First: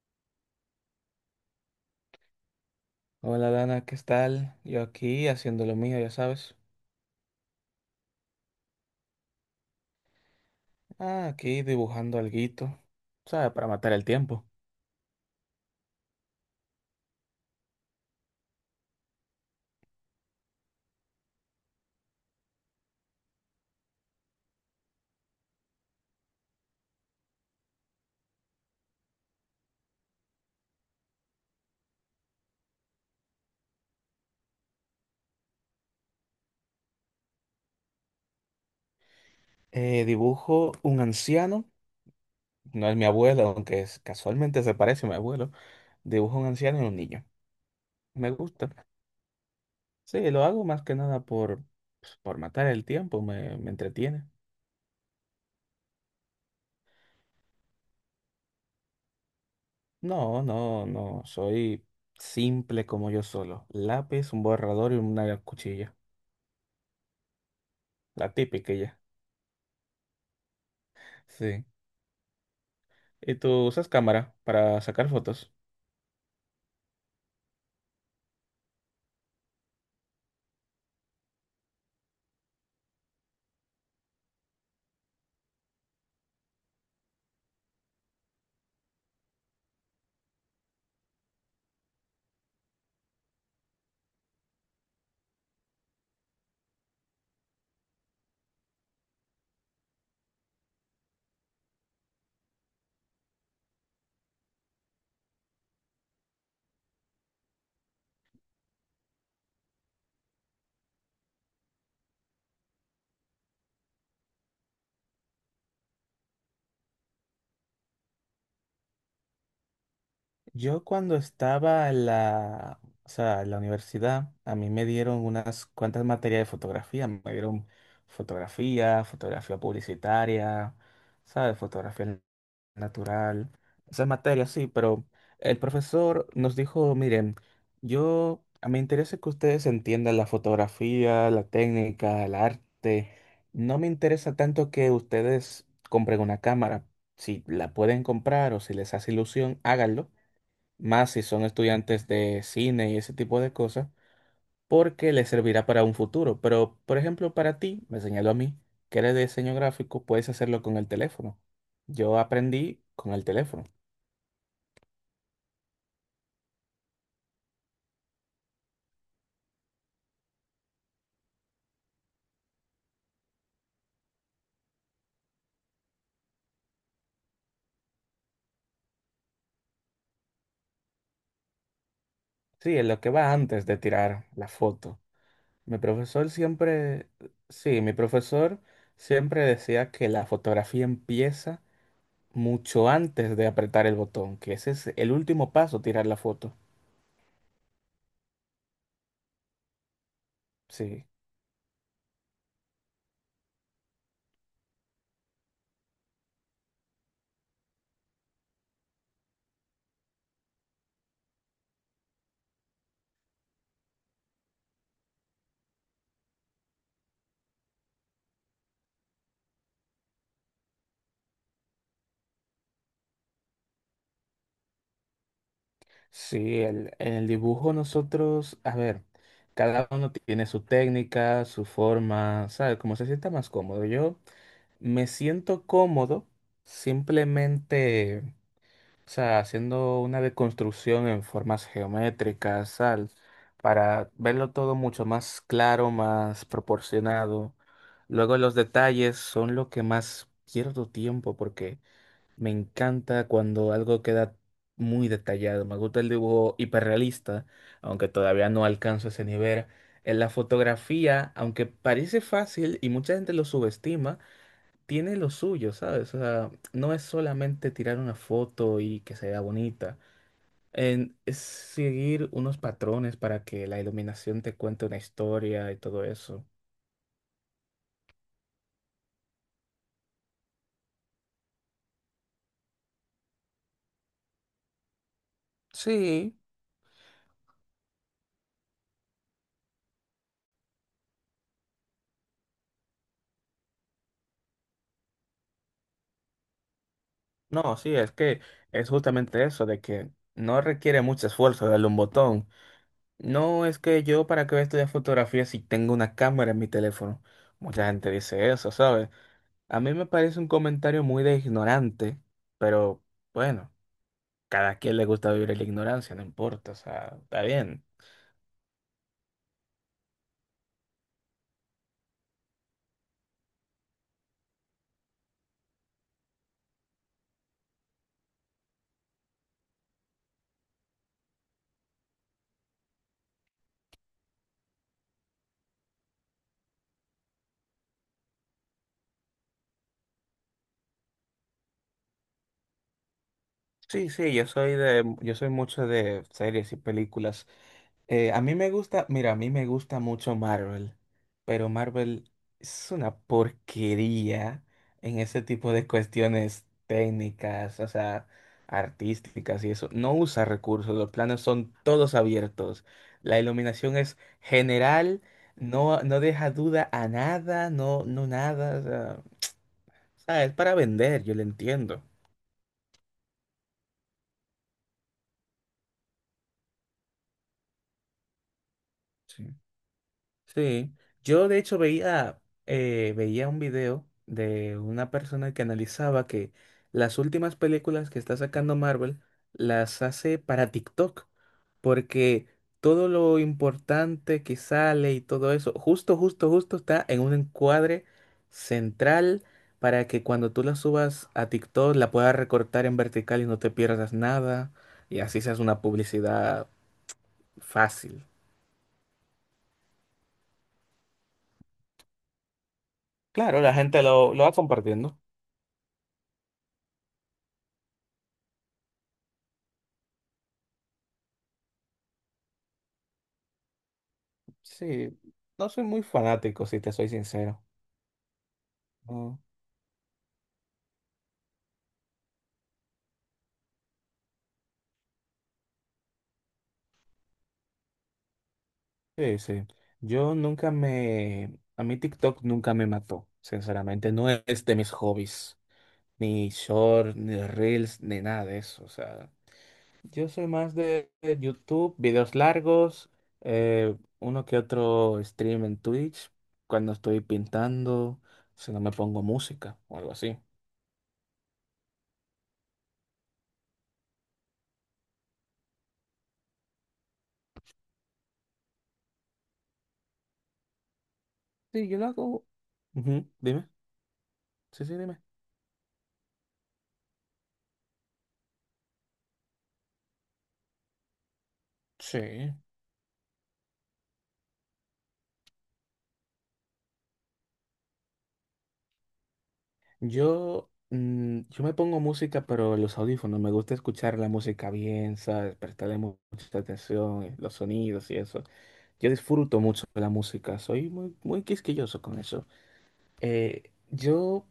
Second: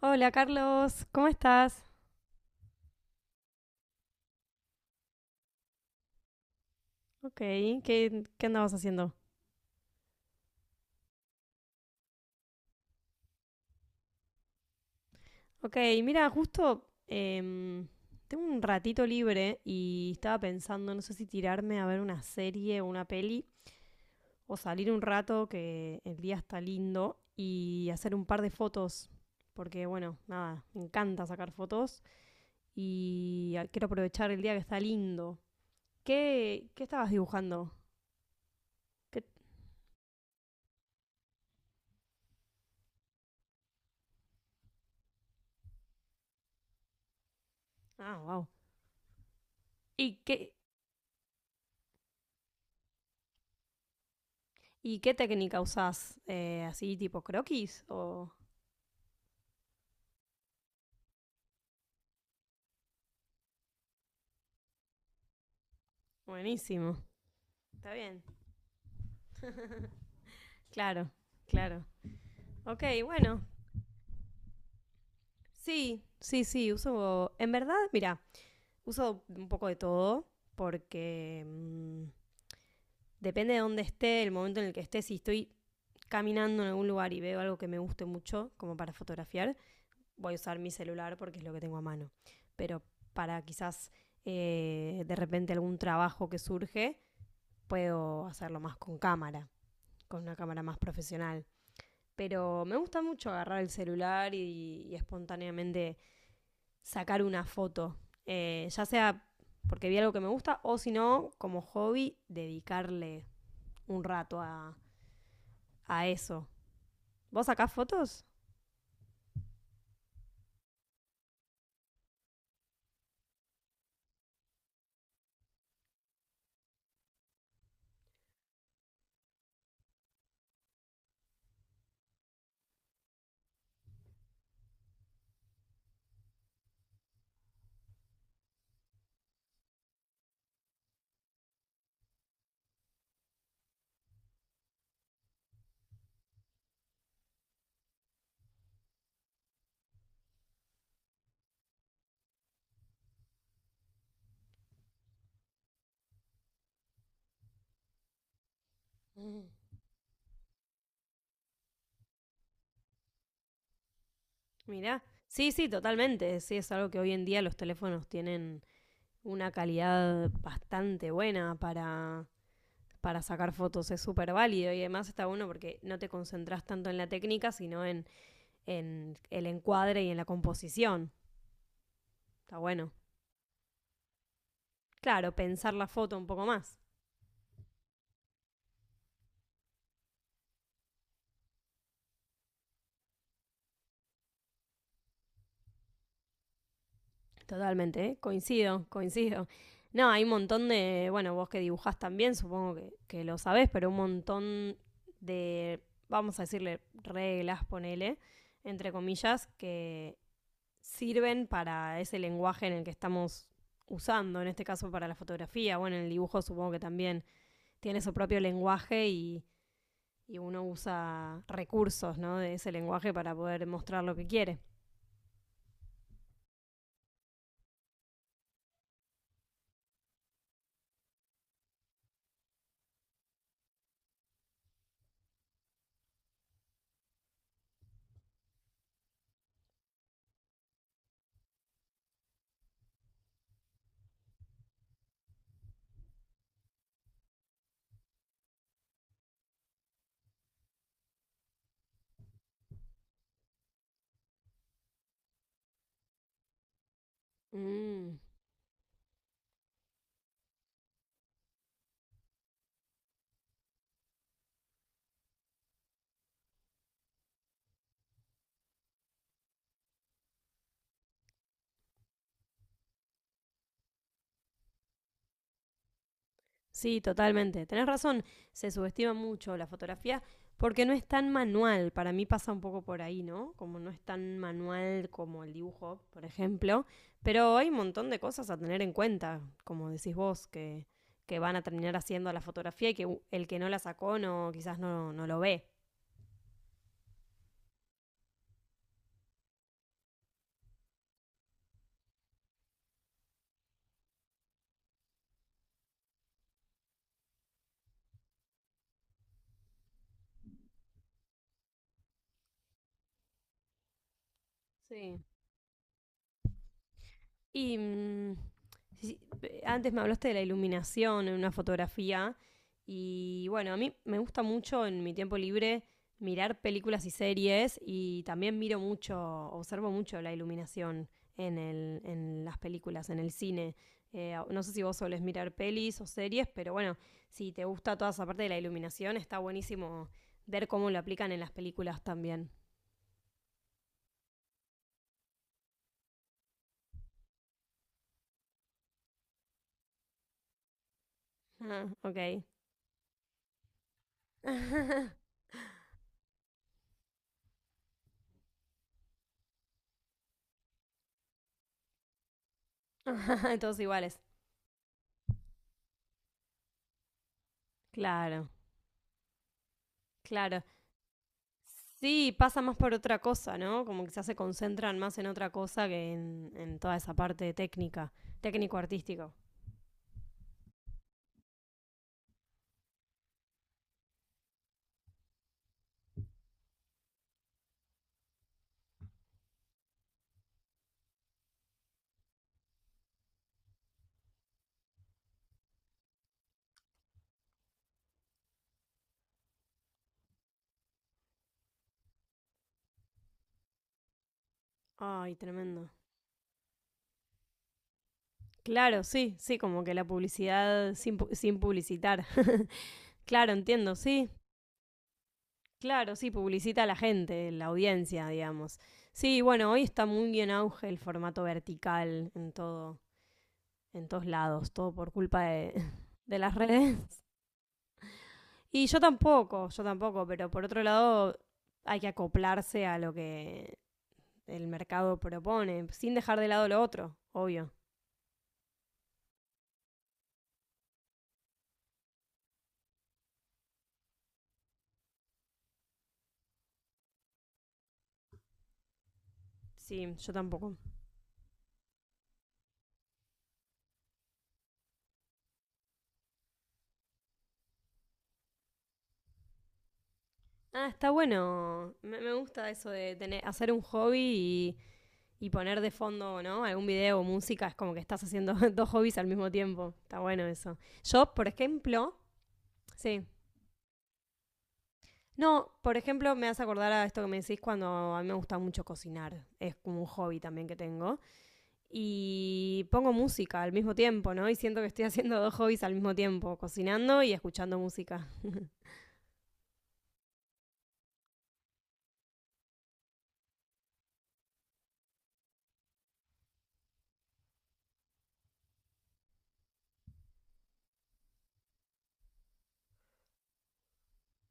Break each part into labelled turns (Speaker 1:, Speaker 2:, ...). Speaker 1: Hola Carlos, ¿cómo estás?
Speaker 2: Hola Dana, ¿qué tal? Yo aquí haciendo lo mío, ya sabes.
Speaker 1: Ok, ¿qué andabas haciendo?
Speaker 2: Ah, aquí dibujando alguito, ¿sabes? Para matar el tiempo.
Speaker 1: Ok, mira, justo tengo un ratito libre y estaba pensando, no sé si tirarme a ver una serie o una peli o salir un rato que el día está lindo y hacer un par de fotos. Porque bueno, nada, me encanta sacar fotos y quiero aprovechar el día que está lindo. ¿Qué estabas dibujando? ¿Qué-
Speaker 2: Dibujo un anciano, no es mi abuelo, aunque es- casualmente se parece a mi abuelo. Dibujo un anciano y un niño.
Speaker 1: Ah,
Speaker 2: Me
Speaker 1: wow.
Speaker 2: gusta.
Speaker 1: ¿Y
Speaker 2: Sí, lo
Speaker 1: qué,
Speaker 2: hago más que nada por, pues, por matar el tiempo, me entretiene.
Speaker 1: ¿Y qué técnica usás? ¿Así tipo croquis? O...
Speaker 2: No, no, no, soy simple como yo solo. Lápiz, un borrador y una cuchilla.
Speaker 1: Buenísimo. Está bien.
Speaker 2: La típica ya.
Speaker 1: Claro,
Speaker 2: Sí.
Speaker 1: claro. Ok,
Speaker 2: ¿Y
Speaker 1: bueno.
Speaker 2: tú usas cámara para sacar fotos?
Speaker 1: Sí, sí, sí, uso... En verdad, mira, uso un poco de todo porque depende de dónde esté, el momento en el que esté, si estoy caminando en algún lugar y veo algo que me guste mucho, como para fotografiar, voy a usar mi celular porque es lo que tengo a mano. Pero para quizás de repente algún trabajo que surge, puedo hacerlo más con cámara. Con una cámara más profesional. Pero me gusta mucho agarrar el celular y espontáneamente sacar una foto. Ya sea porque vi algo que me gusta o si no, como hobby, dedicarle un rato a eso. ¿Vos sacás fotos?
Speaker 2: Yo cuando estaba en o sea, en la universidad, a mí me dieron unas cuantas materias de fotografía. Me dieron fotografía, fotografía publicitaria, ¿sabes? Fotografía natural. Esas materias sí, pero el profesor nos dijo, miren, yo, a me interesa que ustedes entiendan la fotografía, la técnica, el arte. No me interesa tanto que ustedes compren una cámara. Si la pueden comprar o si les hace ilusión, háganlo más si son estudiantes de cine y ese tipo de cosas, porque les servirá para un futuro. Pero, por ejemplo, para ti, me señaló a mí, que eres de
Speaker 1: Mm.
Speaker 2: diseño gráfico, puedes hacerlo con el teléfono. Yo aprendí con el teléfono.
Speaker 1: Mirá. Sí, sí, totalmente. Sí, es algo que hoy en día los teléfonos tienen una calidad bastante buena para sacar fotos. Es súper válido y además está bueno porque no te concentras tanto en la técnica, sino en el encuadre y en la composición. Está
Speaker 2: Sí, es
Speaker 1: bueno.
Speaker 2: lo que va antes de tirar la foto.
Speaker 1: Claro, pensar
Speaker 2: Mi
Speaker 1: la foto un
Speaker 2: profesor
Speaker 1: poco más.
Speaker 2: siempre, sí, mi profesor siempre decía que la fotografía empieza mucho antes de apretar el botón, que ese es el último paso, tirar la foto.
Speaker 1: Totalmente, ¿eh? Coincido, coincido. No, hay un montón
Speaker 2: Sí.
Speaker 1: de, bueno, vos que dibujás también, supongo que lo sabés, pero un montón de, vamos a decirle, reglas, ponele, entre comillas, que sirven para ese lenguaje en el que estamos usando, en este caso para la fotografía, bueno, el dibujo supongo que también tiene su propio lenguaje y uno usa recursos ¿no? de ese lenguaje para poder mostrar lo que quiere.
Speaker 2: Sí, el- en el dibujo nosotros, a ver, cada uno tiene su técnica, su forma, ¿sabes? Como se sienta más cómodo. Yo me siento cómodo simplemente, o sea, haciendo una deconstrucción en formas geométricas, ¿sabes? Para verlo todo mucho más claro, más proporcionado. Luego los detalles son lo que más pierdo tiempo porque... Me encanta cuando algo queda muy detallado. Me gusta el dibujo hiperrealista, aunque
Speaker 1: Mm,
Speaker 2: todavía no alcanzo ese nivel. En la fotografía, aunque parece fácil y mucha gente lo subestima, tiene lo suyo, ¿sabes? O sea, no es solamente tirar una foto y que se vea bonita. En- es seguir unos patrones para que la iluminación te cuente una historia y todo eso.
Speaker 1: sí, totalmente. Tenés razón, se subestima mucho la fotografía porque no es tan manual. Para mí pasa un poco por ahí, ¿no? Como no es tan manual como el dibujo, por
Speaker 2: Sí,
Speaker 1: ejemplo. Pero hay un montón de cosas a tener en cuenta, como decís vos, que van a terminar haciendo la fotografía y que el que no la sacó no, quizás no, no lo ve.
Speaker 2: no, sí, es que es justamente eso, de que no requiere mucho esfuerzo darle un botón. No, es que yo para qué voy a estudiar fotografía si tengo una cámara en mi teléfono. Mucha gente dice eso, ¿sabes? A mí me parece un comentario muy de ignorante, pero bueno, cada quien le
Speaker 1: Sí.
Speaker 2: gusta vivir en la ignorancia, no importa, o sea, está
Speaker 1: Y
Speaker 2: bien.
Speaker 1: sí, sí, antes me hablaste de la iluminación en una fotografía. Y bueno, a mí me gusta mucho en mi tiempo libre mirar películas y series y también miro mucho, observo mucho la iluminación en las películas, en el cine. No sé si vos solés mirar pelis o series, pero bueno, si te gusta toda esa parte de la iluminación, está buenísimo ver cómo lo aplican en las películas también.
Speaker 2: Sí, sí, yo soy de, yo soy mucho de series y películas. A mí me gusta, mira, a mí me gusta mucho Marvel, pero
Speaker 1: Ah, ok.
Speaker 2: Marvel es una porquería en ese tipo de cuestiones técnicas, o sea, artísticas y eso. No usa recursos, los planos son todos abiertos, la
Speaker 1: Todos
Speaker 2: iluminación es
Speaker 1: iguales.
Speaker 2: general, no, no deja duda a nada, no, no
Speaker 1: Claro,
Speaker 2: nada, o sea, es
Speaker 1: claro.
Speaker 2: para vender, yo lo entiendo.
Speaker 1: Sí, pasa más por otra cosa, ¿no? Como quizás se concentran más en otra cosa que en toda esa parte técnica, técnico-artístico.
Speaker 2: Sí. Sí, yo de hecho veía, veía un video de una persona que analizaba que las últimas películas que está sacando Marvel las hace para TikTok, porque todo lo importante que sale y todo eso, justo, justo, justo está en un encuadre central para que cuando tú la subas a TikTok la puedas recortar en vertical y no te pierdas nada, y
Speaker 1: Ay,
Speaker 2: así seas una
Speaker 1: tremendo.
Speaker 2: publicidad fácil.
Speaker 1: Claro, sí, sí, como que la publicidad sin, pu- sin publicitar. Claro,
Speaker 2: Claro, la
Speaker 1: entiendo,
Speaker 2: gente
Speaker 1: sí.
Speaker 2: lo, lo va compartiendo.
Speaker 1: Claro, sí, publicita a la gente, la audiencia, digamos. Sí, bueno, hoy está muy en auge el formato vertical en todo, en todos lados, todo por
Speaker 2: Sí,
Speaker 1: culpa
Speaker 2: no
Speaker 1: de,
Speaker 2: soy muy
Speaker 1: de las
Speaker 2: fanático, si te soy
Speaker 1: redes.
Speaker 2: sincero.
Speaker 1: Y
Speaker 2: No,
Speaker 1: yo tampoco, pero por otro lado hay que acoplarse a lo que el mercado propone, sin dejar de lado lo otro, obvio.
Speaker 2: sí, sí. Yo nunca me... A mí TikTok nunca me mató, sinceramente. No es de mis hobbies. Ni short, ni reels, ni nada de eso. O sea,
Speaker 1: Sí,
Speaker 2: yo
Speaker 1: yo
Speaker 2: soy más
Speaker 1: tampoco.
Speaker 2: de YouTube, videos largos, uno que otro stream en Twitch, cuando estoy pintando, si no me pongo música o algo así.
Speaker 1: Ah, está bueno. Me gusta eso de tener, hacer un hobby y poner de fondo, ¿no? Algún video o música. Es como que estás haciendo dos hobbies al mismo tiempo. Está bueno eso. Yo, por
Speaker 2: Sí, yo lo
Speaker 1: ejemplo,
Speaker 2: hago.
Speaker 1: sí.
Speaker 2: Ujú, dime. Sí, sí, dime.
Speaker 1: No, por ejemplo, me hace acordar a esto que me decís cuando a mí me gusta mucho cocinar. Es como un hobby también que tengo.
Speaker 2: Sí.
Speaker 1: Y pongo música al mismo tiempo, ¿no? Y siento que estoy haciendo dos hobbies al mismo tiempo, cocinando y escuchando música.
Speaker 2: Yo, mm, yo me pongo música, pero en los audífonos. Me gusta escuchar la música bien, ¿sabes? Prestarle mucha atención, los sonidos y eso. Yo disfruto mucho de la música, soy muy, muy quisquilloso con eso. Yo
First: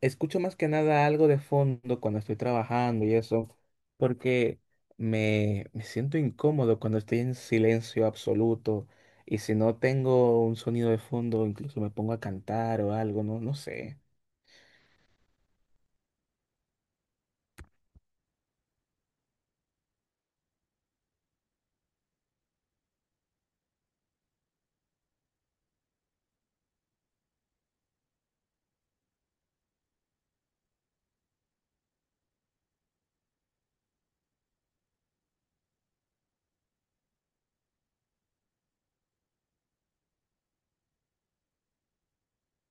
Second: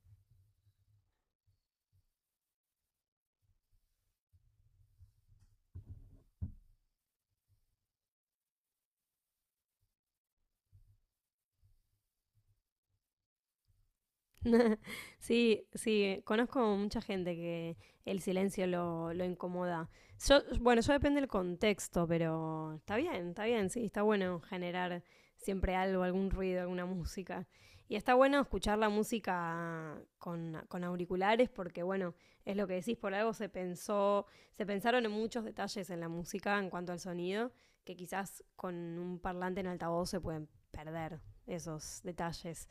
Speaker 2: escucho más que nada algo de fondo cuando estoy trabajando y eso, porque me siento incómodo cuando estoy en silencio absoluto. Y si no tengo un sonido de fondo, incluso me pongo a cantar o algo, no, no sé.
Speaker 1: Sí, sí, conozco mucha gente que el silencio lo incomoda. Yo, bueno, yo depende del contexto, pero está bien, sí, está bueno generar siempre algo, algún ruido, alguna música. Y está bueno escuchar la música con auriculares porque, bueno, es lo que decís, por algo se pensó, se pensaron en muchos detalles en la música en cuanto al sonido, que quizás con un parlante en altavoz se pueden perder esos detalles.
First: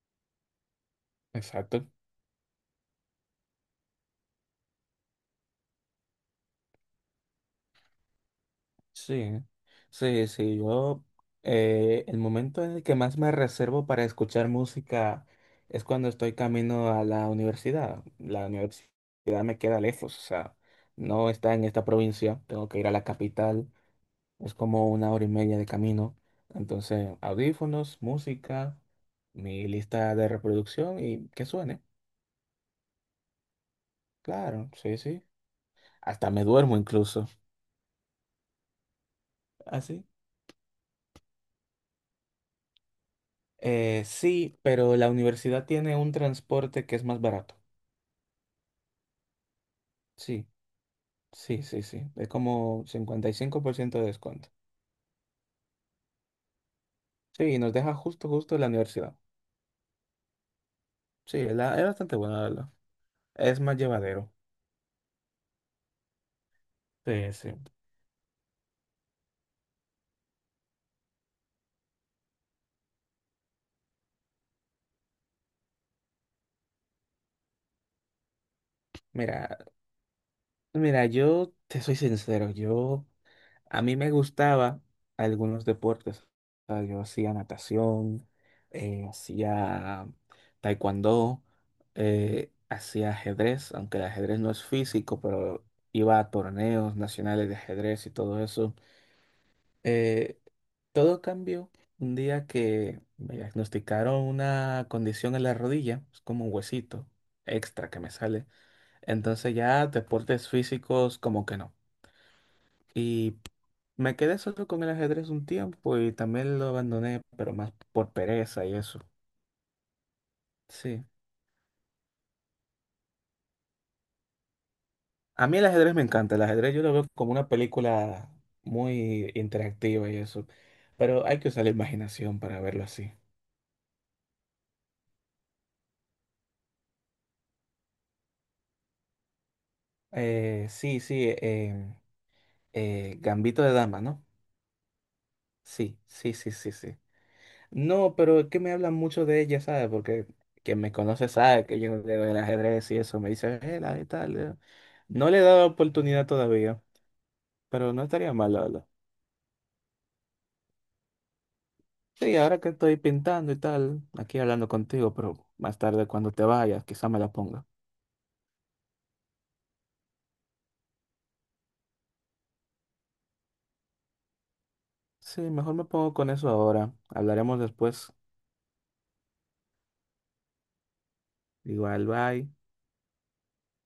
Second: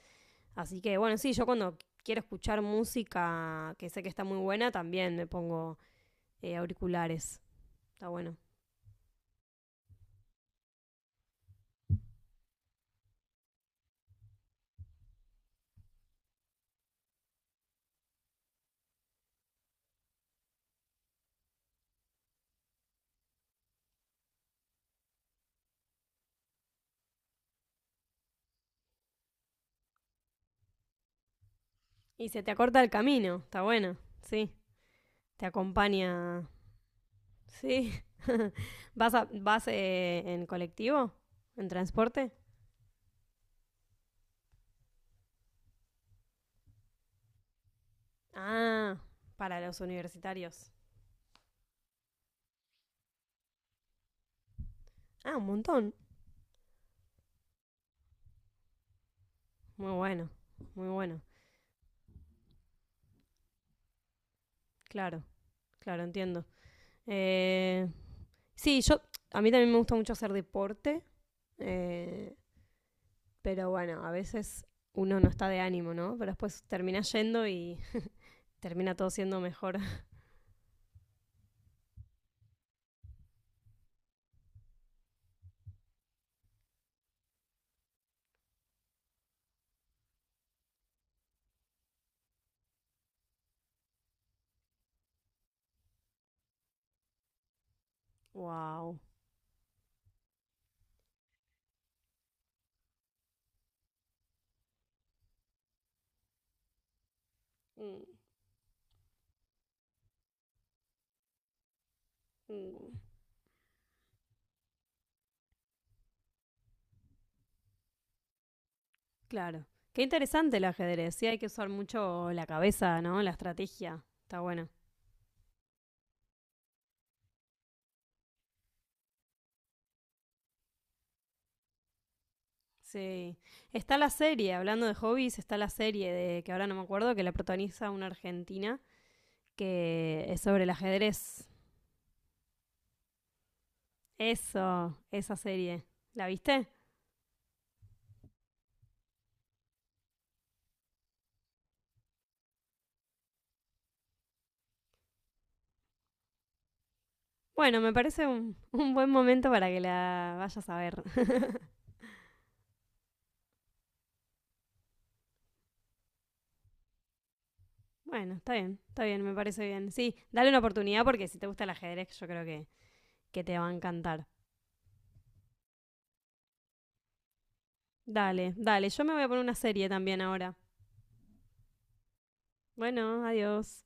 Speaker 1: Así que bueno, sí, yo cuando
Speaker 2: Exacto.
Speaker 1: quiero escuchar música que sé que está muy buena, también me pongo auriculares. Está bueno.
Speaker 2: Sí, sí, sí, yo el momento en el que más me reservo para escuchar música es cuando estoy camino a la universidad. La universidad me queda lejos, o sea, no está en esta provincia, tengo que ir a la capital, es como una hora y media de camino. Entonces, audífonos, música, mi lista de reproducción y que suene.
Speaker 1: Y se te acorta el camino, está bueno. Sí,
Speaker 2: Claro, sí, sí.
Speaker 1: te
Speaker 2: Hasta me
Speaker 1: acompaña.
Speaker 2: duermo incluso.
Speaker 1: Sí. ¿Vas, vas
Speaker 2: Así.
Speaker 1: en colectivo? ¿En transporte?
Speaker 2: Sí, pero la universidad tiene un transporte que es más barato.
Speaker 1: Ah, para los
Speaker 2: Sí,
Speaker 1: universitarios.
Speaker 2: sí, sí, sí. Es como 55% de descuento.
Speaker 1: Ah, un montón.
Speaker 2: Sí, y nos deja justo, justo la universidad.
Speaker 1: Muy bueno, muy bueno.
Speaker 2: Sí, es, es bastante buena, la verdad. Es más llevadero.
Speaker 1: Claro, claro, entiendo.
Speaker 2: Sí, sí.
Speaker 1: Eh, sí, yo, a mí también me gusta mucho hacer deporte. Eh, Pero bueno, a veces uno no está de ánimo, ¿no? Pero después termina yendo y termina todo siendo
Speaker 2: Mira,
Speaker 1: mejor.
Speaker 2: mira, yo te soy sincero, yo a mí me gustaba algunos deportes. O sea, yo hacía natación, hacía taekwondo, hacía ajedrez, aunque el ajedrez no es físico, pero iba a torneos nacionales de ajedrez y todo eso.
Speaker 1: ¡Wow!
Speaker 2: Eh, todo cambió un día que me diagnosticaron una condición en la rodilla, es como un huesito extra que
Speaker 1: Mm,
Speaker 2: me sale. Entonces ya deportes físicos como que no.
Speaker 1: mm.
Speaker 2: Y me quedé solo con el ajedrez un tiempo y también lo abandoné, pero más por pereza y eso.
Speaker 1: Claro. Qué interesante el
Speaker 2: Sí.
Speaker 1: ajedrez. Sí, hay que usar mucho la cabeza, ¿no? La estrategia. Está bueno.
Speaker 2: A mí el ajedrez me encanta. El ajedrez yo lo veo como una película muy interactiva y eso. Pero hay que usar la imaginación para verlo así.
Speaker 1: Sí. Está la serie, hablando de hobbies, está la serie de que ahora no me acuerdo, que la protagoniza una argentina, que es sobre
Speaker 2: Eh,
Speaker 1: el
Speaker 2: sí, sí.
Speaker 1: ajedrez.
Speaker 2: em, Gambito de Dama, ¿no?
Speaker 1: Eso, esa serie.
Speaker 2: Sí,
Speaker 1: ¿La
Speaker 2: sí, sí,
Speaker 1: viste?
Speaker 2: sí, sí. No, pero es que me hablan mucho de ella, ¿sabes? Porque quien me conoce sabe que yo leo el ajedrez y eso. Me dice, la de tal. No le he dado oportunidad todavía.
Speaker 1: Bueno,
Speaker 2: Pero
Speaker 1: me
Speaker 2: no
Speaker 1: parece
Speaker 2: estaría mal, la verdad.
Speaker 1: un buen momento para que la vayas a ver.
Speaker 2: Sí, ahora que estoy pintando y tal, aquí hablando contigo, pero más tarde cuando te vayas, quizá me la ponga.
Speaker 1: Bueno, está bien, me parece bien. Sí, dale una oportunidad porque si te gusta el ajedrez, yo creo que te va a encantar.
Speaker 2: Sí, mejor me pongo con eso ahora. Hablaremos después.
Speaker 1: Dale, dale, yo me voy a poner una serie también ahora.
Speaker 2: Igual, bye.
Speaker 1: Bueno, adiós.